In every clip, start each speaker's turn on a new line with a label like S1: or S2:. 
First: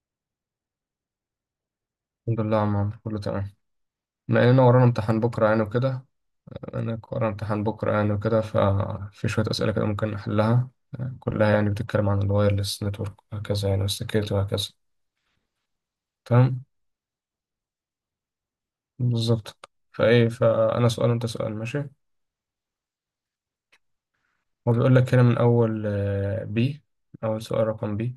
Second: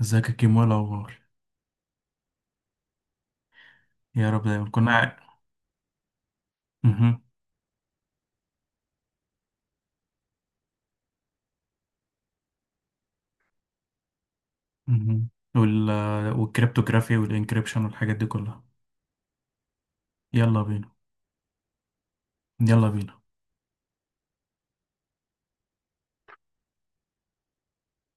S1: ازيك يا كيمو؟ إيه الاخبار؟
S2: الحمد لله يا عم عمرو، كله تمام.
S1: يا رب
S2: لأن أنا
S1: دايما.
S2: ورانا
S1: كنا قاعد.
S2: امتحان بكرة يعني وكده أنا
S1: مهم.
S2: ورانا امتحان بكرة يعني وكده. ففي شوية أسئلة كده ممكن نحلها. آه، كلها يعني بتتكلم عن الوايرلس نتورك وهكذا يعني والسكيورتي وهكذا.
S1: مهم. وال
S2: تمام.
S1: والكريبتوغرافي والانكريبشن والحاجات دي كلها.
S2: بالظبط. فإيه
S1: يلا
S2: فأنا
S1: بينا،
S2: سؤال وأنت سؤال. ماشي.
S1: يلا بينا.
S2: هو بيقول لك هنا من أول بي أول سؤال رقم بي،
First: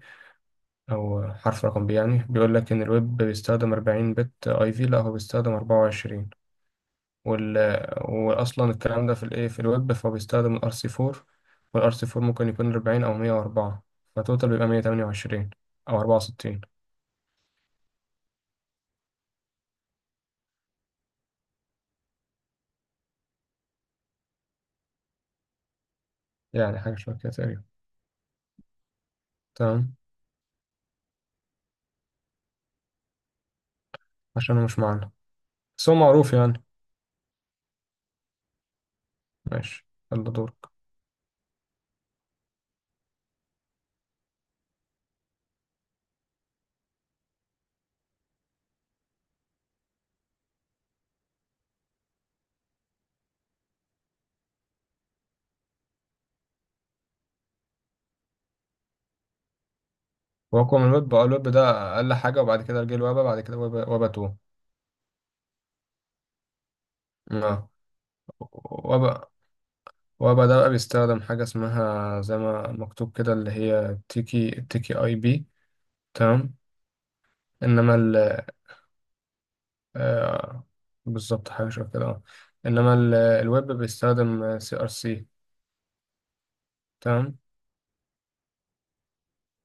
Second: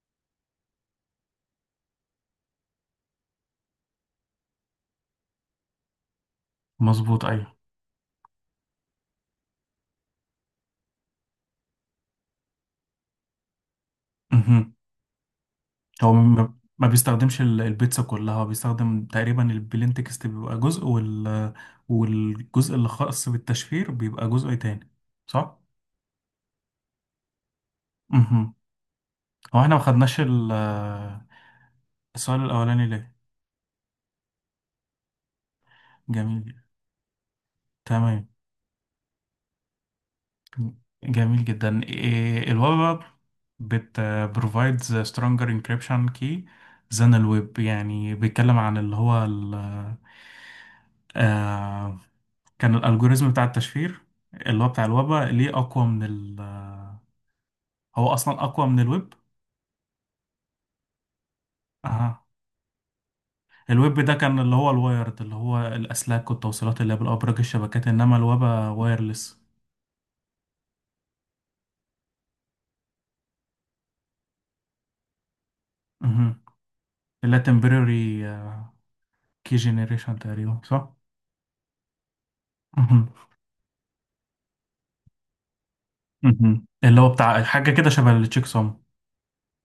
S2: أو حرف رقم بي، يعني بيقول لك إن الويب بيستخدم 40 بت أي في، لا هو بيستخدم 24.
S1: مظبوط، ايوه.
S2: وال... واصلا الكلام ده في الايه، في الويب، فهو بيستخدم الار سي 4، والار سي 4 ممكن يكون 40 او 104، فتوتال بيبقى
S1: مهم.
S2: 128 او
S1: هو ما
S2: 64.
S1: ما بيستخدمش البيتزا كلها، هو بيستخدم تقريبا البلين تكست بيبقى جزء والجزء اللي خاص بالتشفير بيبقى جزء تاني، صح؟
S2: يعني حاجه شبه كده تقريبا.
S1: مهم. هو احنا ما
S2: تمام.
S1: خدناش السؤال الاولاني ليه؟
S2: عشان هو مش معانا، بس هو معروف
S1: جميل.
S2: يعني.
S1: تمام.
S2: ماشي. يلا دورك.
S1: جميل جدا. إيه، ال Web App بت provides a stronger encryption key than ال Web. يعني بيتكلم عن اللي هو ال آه كان الالجوريزم بتاع التشفير، اللي هو بتاع الويب ليه اقوى من ال هو اصلا اقوى من الويب.
S2: واقوى من الويب. اه، الويب ده اقل
S1: اها.
S2: حاجه، وبعد كده جه الويب، بعد كده
S1: الويب
S2: ويب
S1: ده
S2: 2.
S1: كان اللي هو الوايرد، اللي هو الاسلاك والتوصيلات اللي بالابراج،
S2: اه،
S1: الشبكات، انما الويب
S2: ويب
S1: وايرلس.
S2: ويب ده بقى بيستخدم حاجه اسمها زي ما مكتوب كده، اللي هي تيكي تيكي اي بي.
S1: مهم.
S2: تمام.
S1: اللي هي
S2: انما.
S1: temporary key generation تقريبا،
S2: آه،
S1: صح؟
S2: بالظبط، حاجة شبه كده اه. إنما
S1: مهم.
S2: الويب بيستخدم سي ار سي.
S1: مهم. اللي هو
S2: تمام.
S1: بتاع حاجة كده شبه التشيك سوم.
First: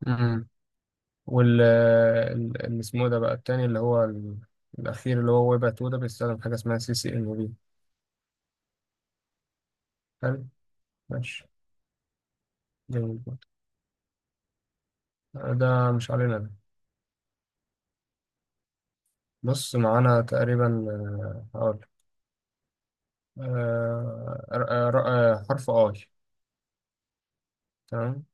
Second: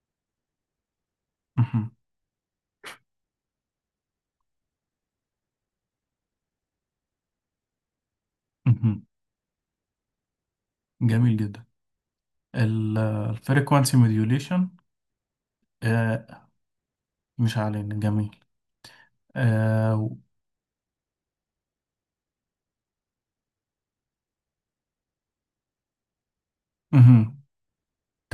S2: امم
S1: مهم.
S2: اللي اسمه ده بقى التاني، اللي هو الأخير، اللي هو ويب 2 ده، بيستخدم حاجة اسمها سي سي إن بي.
S1: مهم.
S2: حلو.
S1: جميل
S2: ماشي.
S1: جدا.
S2: جميل برضه.
S1: الفريكوانسي موديوليشن.
S2: ده مش علينا ده.
S1: مش علينا، جميل.
S2: بص،
S1: آه، و-
S2: معانا تقريبا. آه، هقول آه، ر- آه، ر- آه، حرف اي.
S1: مهم.
S2: تمام.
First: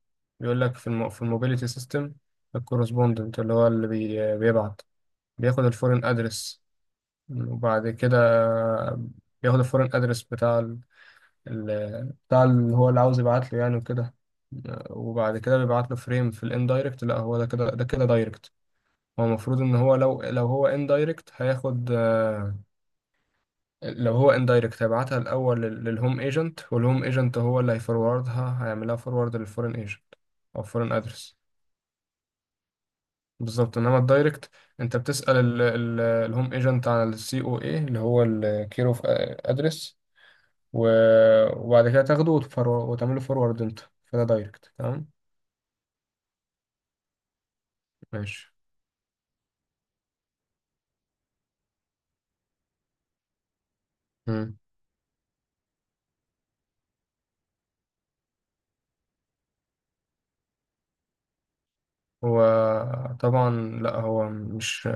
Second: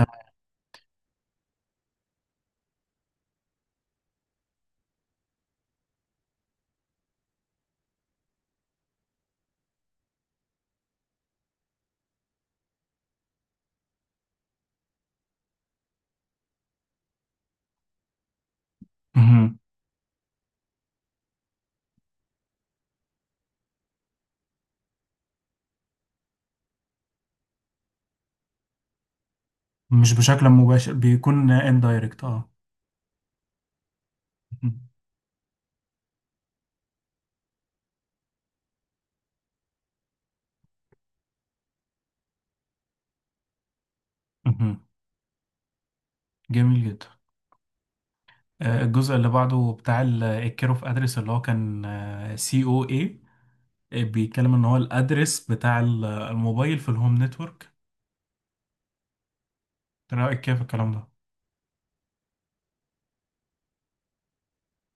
S2: بيقول لك في الموبيليتي سيستم، الكورسبوندنت اللي هو اللي بيبعت، بياخد الفورين ادرس. وبعد كده بياخد الفورين ادرس بتاع اللي هو اللي عاوز يبعت له يعني وكده. وبعد كده بيبعت له فريم في الاندايركت. لا، هو ده كده، ده كده دايركت. هو
S1: مهم.
S2: المفروض ان هو لو هو اندايركت هياخد، آه، لو هو اندايركت هيبعتها الاول للهوم ايجنت، والهوم ايجنت هو اللي هيفوروردها، هيعملها فورورد للفورين
S1: مش
S2: ايجنت
S1: بشكل
S2: او
S1: مباشر،
S2: فورين ادرس.
S1: بيكون اندايركت، اه.
S2: بالظبط. انما الدايركت،
S1: مهم.
S2: انت بتسأل الهوم ايجنت عن السي او اي، اللي هو الكير اوف ادرس، و... وبعد كده تاخده وتعمله فورورد انت، كده دايركت.
S1: مهم.
S2: تمام.
S1: جميل جدا.
S2: ماشي.
S1: الجزء اللي بعده بتاع الكير اوف ادرس اللي هو كان سي او اي، بيتكلم
S2: مم.
S1: ان هو الادرس بتاع الموبايل في الهوم نتورك. ايه رايك كيف الكلام ده؟
S2: هو طبعا، لا هو مش،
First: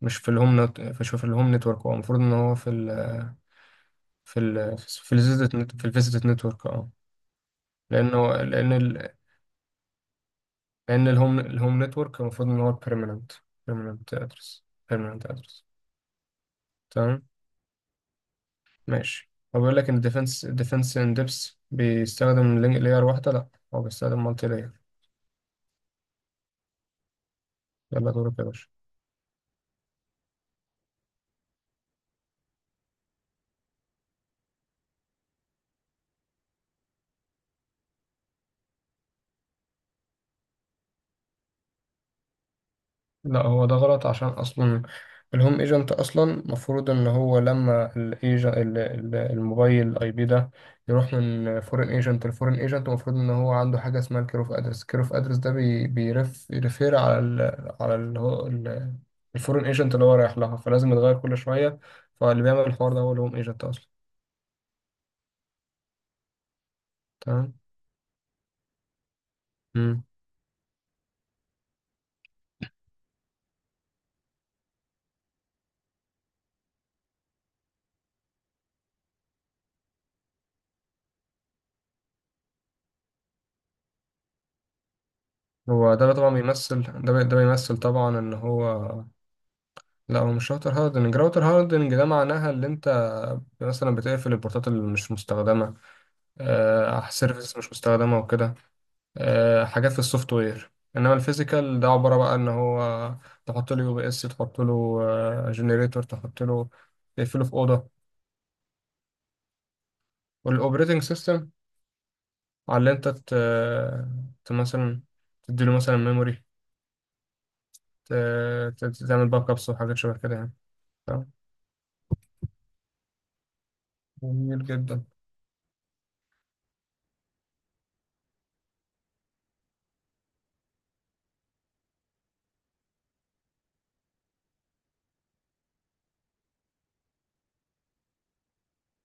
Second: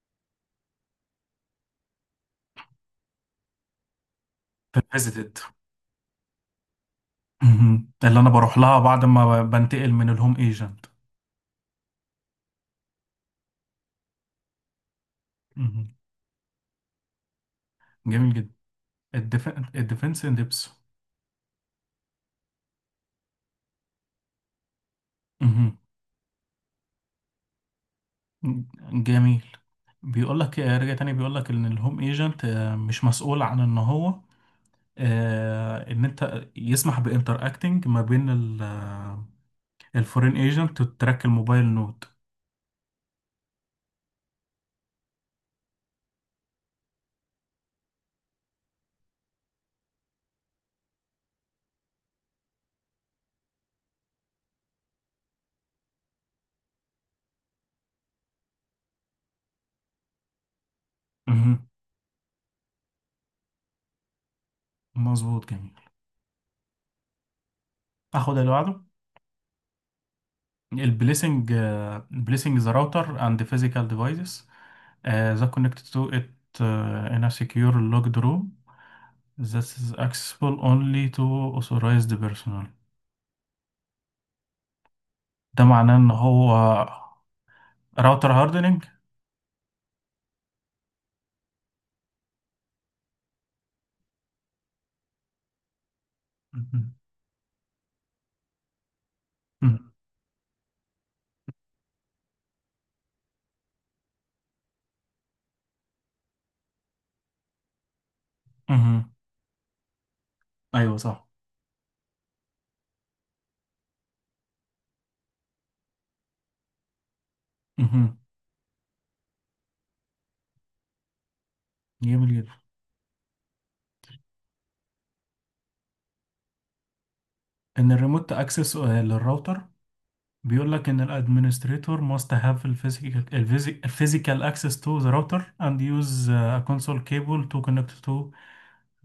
S2: مش في الهوم نتورك. هو المفروض ان هو
S1: فيزيتد.
S2: في الفيزيت نتورك، اه.
S1: مهم. اللي انا
S2: لانه
S1: بروح لها بعد ما بنتقل من الهوم ايجنت.
S2: الهوم نتورك المفروض ان هو بيرمننت، بيرمننت ادرس بيرمننت ادرس.
S1: مهم.
S2: تمام.
S1: جميل جدا.
S2: ماشي.
S1: الديف...
S2: هو بيقول لك ان
S1: الديفنس ان ديبس.
S2: ديفنس ان ديبس بيستخدم لينك لاير واحده. لا، هو بيستخدم مالتي لاير.
S1: مهم.
S2: يلا دورك يا باشا.
S1: جميل. بيقول لك رجع تاني، بيقول لك ان الهوم ايجنت مش مسؤول عن ان هو، ان انت يسمح بانتر اكتنج ما بين الفورين ايجنت وتراك الموبايل نود.
S2: لا، هو ده غلط، عشان اصلا الهوم ايجنت اصلا المفروض ان هو لما الموبايل اي بي ده يروح من فورين ايجنت لفورين ايجنت، المفروض ان هو عنده حاجه اسمها الكير اوف ادرس. الكير اوف ادرس ده بيرف يرفير على ال، على ال هو ال- الفورين ايجنت اللي هو رايح لها، فلازم يتغير كل
S1: مهم.
S2: شويه. فاللي بيعمل الحوار ده هو الهوم ايجنت اصلا.
S1: مظبوط، جميل.
S2: تمام.
S1: اخد اللي بعده.
S2: مم.
S1: البليسنج البليسنج ذا راوتر اند فيزيكال ديفايسز that connected to it in a secure locked room that is accessible only to authorized personnel. ده
S2: هو
S1: معناه ان
S2: ده طبعا
S1: هو
S2: بيمثل، ده بيمثل طبعا
S1: راوتر
S2: ان
S1: هاردنينج.
S2: هو. لا، هو مش راوتر هاردنج. راوتر هاردنج ده معناها اللي انت مثلا بتقفل البورتات اللي مش مستخدمة،
S1: مهم.
S2: آه، سيرفيس مش مستخدمة وكده، آه،
S1: مهم.
S2: حاجات في السوفت وير. انما الفيزيكال ده عبارة بقى ان هو تحط له يو بي اس، تحط له جنريتور، تحط له تقفله في أوضة،
S1: مهم. ايوه،
S2: والاوبريتنج
S1: صح.
S2: سيستم. على اللي انت مثلا تديله مثلا ميموري، ت...
S1: مهم.
S2: تعمل باك ابس وحاجات شبه كده يعني. تمام.
S1: جميل جدا.
S2: جميل جدا.
S1: ان الريموت اكسس للراوتر، بيقول لك ان الادمنستريتور must have the physical physical access to the router and use a console cable to connect to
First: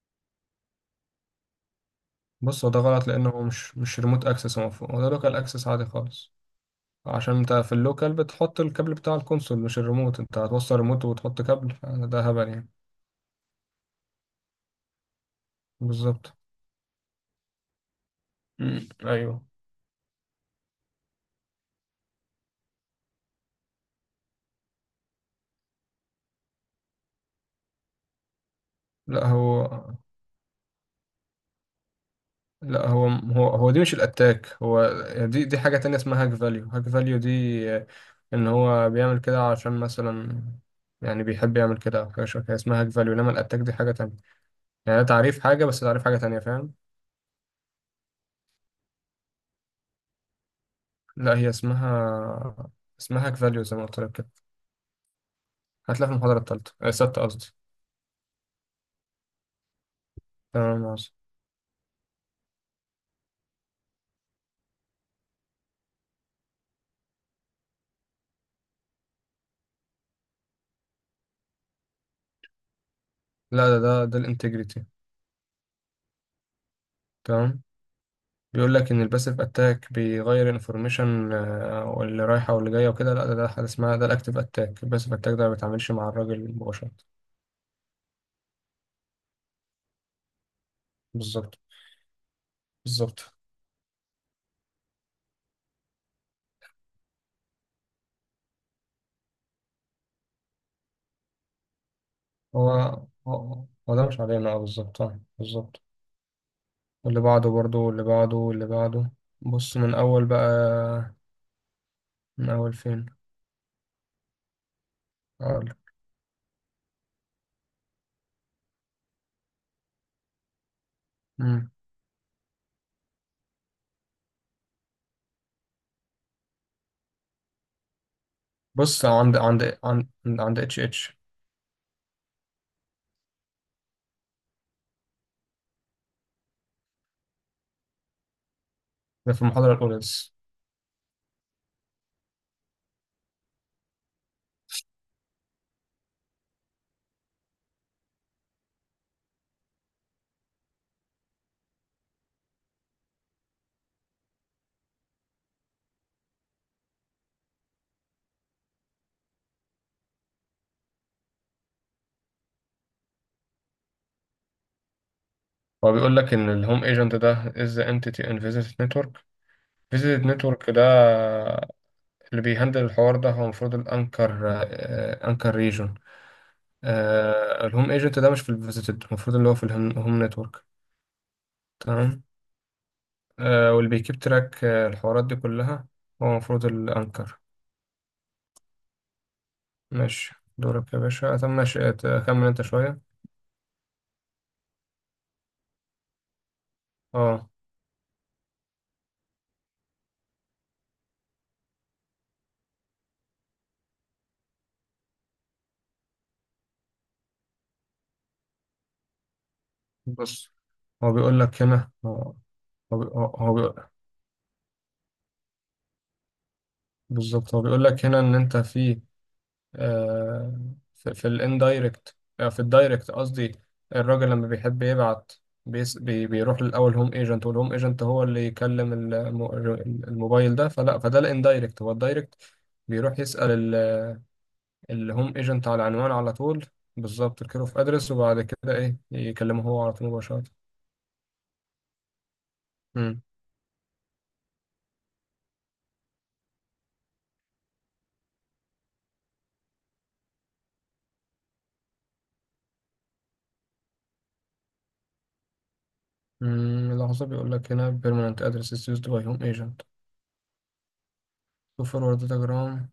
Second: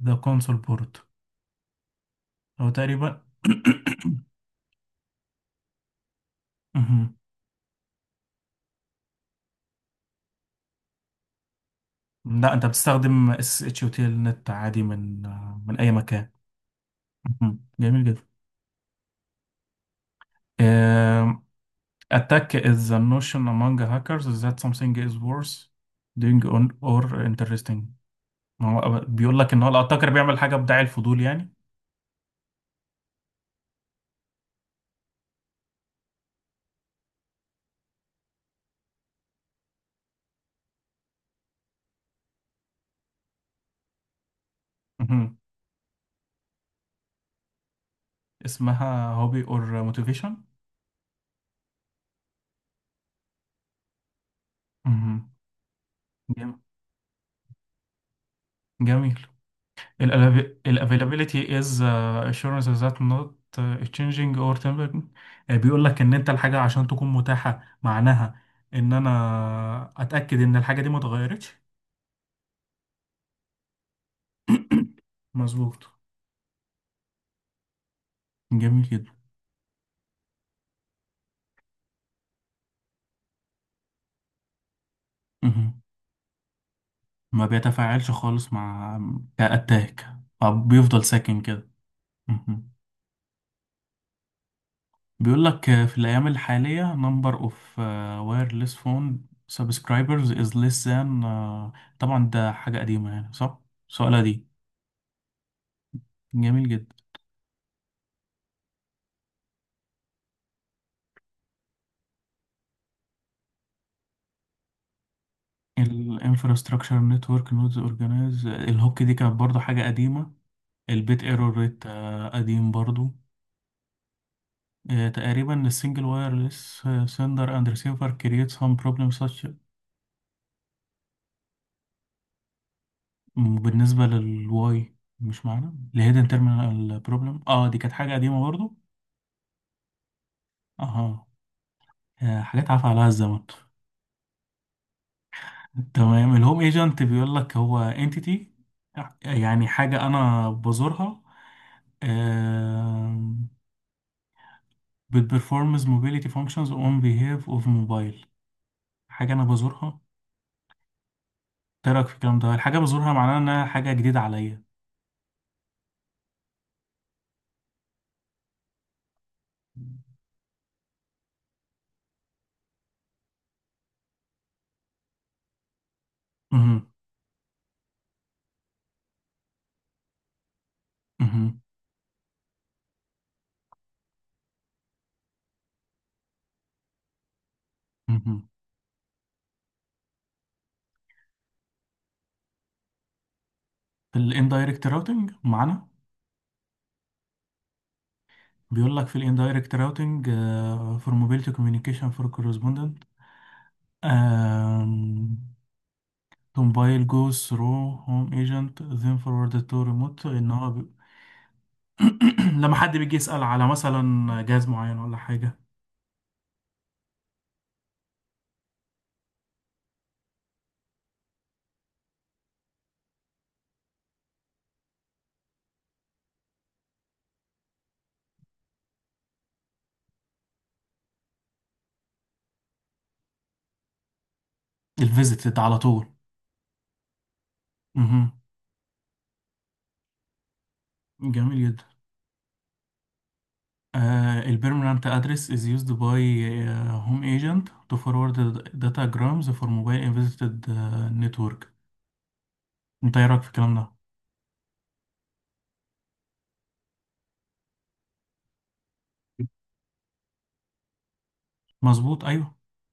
S1: the console port.
S2: بص،
S1: هو
S2: هو ده غلط،
S1: تقريبا.
S2: لانه هو مش ريموت اكسس، هو ده لوكال اكسس عادي خالص. عشان انت في اللوكال بتحط الكابل بتاع الكونسول مش الريموت. انت هتوصل ريموت وتحط كابل؟ ده هبل
S1: لا، انت
S2: يعني.
S1: بتستخدم اس اتش وتيل نت عادي من اي مكان.
S2: بالظبط.
S1: مهم. جميل جدا.
S2: امم، ايوه.
S1: آم، attack is a notion among hackers that something is worth doing on or interesting. ما هو
S2: لا
S1: بيقول لك ان هو
S2: هو
S1: الاتاكر بيعمل حاجه بداعي الفضول يعني.
S2: لا، هو دي مش الاتاك. هو دي حاجة تانية اسمها هاك فاليو. هاك فاليو دي ان هو بيعمل كده عشان مثلا، يعني بيحب يعمل كده، او حاجة شبه كده اسمها هاك فاليو. انما الاتاك دي حاجة تانية. يعني ده
S1: مهم.
S2: تعريف حاجة، بس تعريف حاجة تانية. فاهم؟
S1: اسمها هوبي اور موتيفيشن.
S2: لا، هي اسمها، اسمها هاك فاليو زي ما قلت لك كده.
S1: مهم.
S2: هتلاقي في المحاضرة
S1: جم-
S2: التالتة، آه، الستة قصدي.
S1: جميل. ال
S2: تمام يا عاصم.
S1: availability is assurance that not changing or temporary. بيقول لك ان انت الحاجة عشان تكون متاحة، معناها ان انا اتأكد ان الحاجة دي ما اتغيرتش.
S2: لا، ده الانتجريتي.
S1: مظبوط.
S2: تمام. بيقول
S1: جميل
S2: لك ان
S1: جدا.
S2: الباسيف اتاك بيغير انفورميشن واللي رايحه واللي جايه وكده. لا، ده ده حاجه اسمها، ده الاكتيف اتاك. الباسيف اتاك ده ما
S1: مهم.
S2: بيتعاملش مع الراجل مباشره.
S1: ما بيتفاعلش خالص مع، كأتاك، أو بيفضل ساكن
S2: بالظبط.
S1: كده. مهم.
S2: بالظبط.
S1: بيقول لك في الأيام الحالية number of wireless phone subscribers is less than. طبعا ده
S2: هو
S1: حاجة قديمة يعني، صح؟
S2: هو ده مش
S1: سؤالها دي.
S2: علينا. اه بالظبط، اه بالظبط.
S1: جميل جدا.
S2: واللي بعده برضه، واللي بعده، واللي بعده. بص من اول بقى، من اول فين. اقول.
S1: ال infrastructure network nodes organize. الهوك دي كانت برضو حاجة قديمة. البيت ايرور
S2: مم.
S1: ريت قديم برضو. تقريبا السنجل وايرلس سندر اند ريسيفر كرييت سم
S2: بص
S1: بروبلم such.
S2: عند عند اتش اتش.
S1: بالنسبة للواي، مش معنا الهيدن تيرمينال بروبلم، اه، دي كانت حاجة قديمة برضو.
S2: ده في المحاضره الاولى لسه.
S1: اها. حاجات عفى عليها الزمن. تمام. الهوم ايجنت بيقول لك هو انتيتي، يعني حاجة انا بزورها، بتبرفورمز موبيليتي فانكشنز اون بيهاف اوف موبايل. حاجة انا بزورها. إيه رأيك في الكلام ده؟ الحاجة بزورها معناها انها حاجة جديدة عليا.
S2: هو بيقول لك إن الهوم ايجنت ده is the entity in visit network. فيزيت نتورك ده اللي بيهندل الحوار ده، هو المفروض الانكر، آه، انكر ريجون.
S1: مهم.
S2: آه، الهوم ايجنت ده مش في الفيزيتد، المفروض اللي هو في هوم نتورك.
S1: مهم.
S2: تمام. آه، واللي بيكيب تراك، آه، الحوارات دي كلها، هو المفروض الانكر.
S1: مهم.
S2: ماشي، دورك يا باشا. طب ماشي، كمل انت شوية.
S1: في الاندايركت راوتنج معانا.
S2: اه.
S1: بيقول لك في الاندايركت راوتنج فور موبيليتي كوميونيكيشن فور كورسبوندنت تومبايل جوز ثرو هوم ايجنت ذين فورورد تو ريموت، ان
S2: بص،
S1: هو
S2: هو بيقول لك هنا هو.
S1: لما حد
S2: هو بي-
S1: بيجي
S2: هو-
S1: يسأل
S2: هو
S1: على
S2: بي-
S1: مثلا جهاز معين ولا حاجة،
S2: بالظبط، هو بيقول لك هنا ان انت في، آه، في الاندايركت آه، في الدايركت قصدي. الراجل لما بيحب يبعت، بيس بي بيروح للاول هوم ايجنت، والهوم ايجنت هو اللي يكلم الموبايل ده. فلا، فده الاندايركت، هو الدايركت، بيروح يسأل الهوم
S1: الفيزيتد
S2: ايجنت على
S1: على طول.
S2: العنوان على طول. بالظبط، الكير اوف ادرس،
S1: مهم.
S2: وبعد كده ايه، يكلمه هو على طول مباشرة.
S1: جميل جدا.
S2: مم.
S1: البيرمننت ادرس از يوزد باي هوم ايجنت تو فورورد داتا جرامز فور موبايل ان فيزيتد نتورك. انت ايه رايك في الكلام ده؟
S2: مم، لحظة. بيقول لك هنا بيرمننت ادرس is used by home agent to forward
S1: مظبوط،
S2: the
S1: ايوه.
S2: telegram.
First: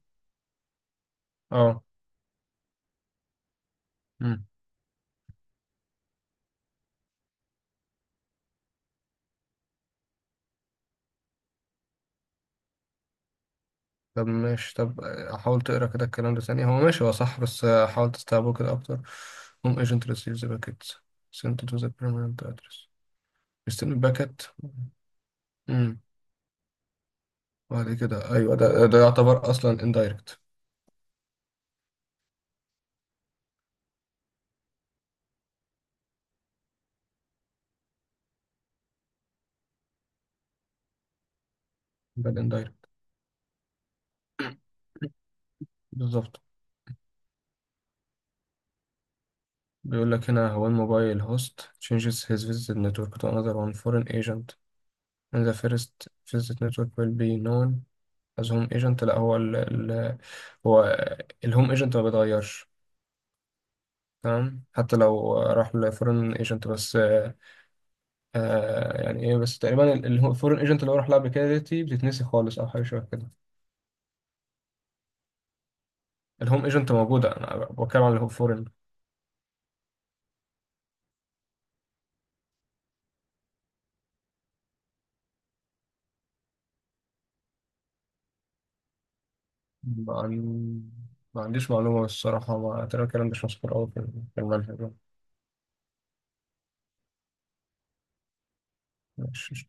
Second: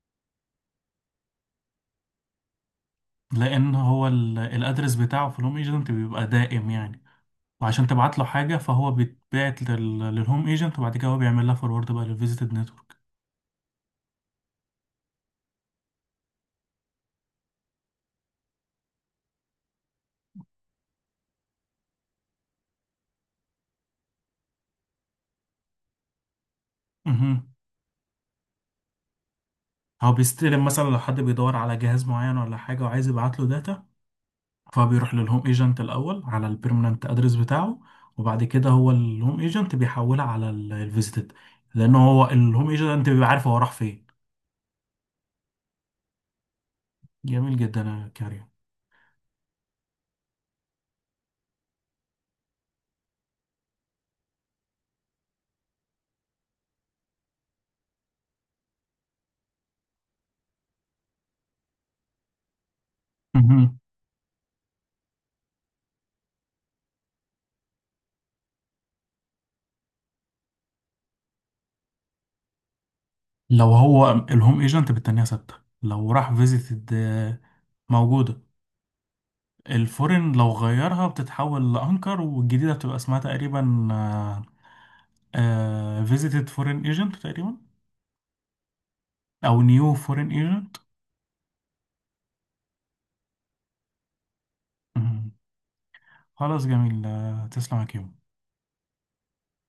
S2: اه.
S1: لان هو الادرس بتاعه في الهوم ايجنت بيبقى دائم يعني، وعشان تبعت له حاجة فهو بيتبعت للهوم ايجنت، وبعد كده هو بيعمل لها فورورد بقى للفيزيتد نتورك.
S2: طب ماشي، طب حاول تقرا كده الكلام ده ثاني. هو ماشي، هو صح، بس حاول تستوعبه كده اكتر. هوم ايجنت ريسيفز باكيت سنت تو ذا بيرمننت ادرس، بيستلم الباكت. امم،
S1: امم.
S2: بعد كده، ايوه، ده ده يعتبر اصلا
S1: هو
S2: اندايركت.
S1: بيستلم مثلا لو حد بيدور على جهاز معين ولا حاجة وعايز يبعت له داتا، فبيروح للهوم ايجنت الأول على البيرمننت ادرس بتاعه، وبعد كده هو الهوم ايجنت بيحولها على الفيزيتد، لأن هو
S2: ده
S1: الهوم
S2: الاندايركت.
S1: ايجنت بيبقى عارف هو راح فين.
S2: بالظبط.
S1: جميل جدا يا كريم.
S2: بيقول لك هنا هو الموبايل هوست changes his visit network to another one foreign agent and the first visit network will be known as home agent. لا هو ال ال هو الهوم agent ما بيتغيرش.
S1: مهم.
S2: تمام، حتى لو راح لفورين ايجنت بس آه. آه، يعني ايه بس، تقريبا الفورين ايجنت اللي هو راح لها قبل كده دي بتتنسي خالص او حاجه شبه كده.
S1: لو هو الهوم ايجنت، بالتانية ثابتة. لو راح
S2: الهوم ايجنت
S1: فيزيتد،
S2: موجوده، انا بتكلم عن
S1: موجودة.
S2: الفورين.
S1: الفورن لو غيرها بتتحول لانكر، والجديده بتبقى اسمها تقريبا فيزيتد فورين ايجنت تقريبا، او نيو
S2: ما,
S1: فورين ايجنت.
S2: عن... ما عنديش معلومه الصراحه، ما ترى الكلام ده مش مذكور قوي في المنهج.
S1: خلاص، جميل. تسلم يا كيمو.
S2: مش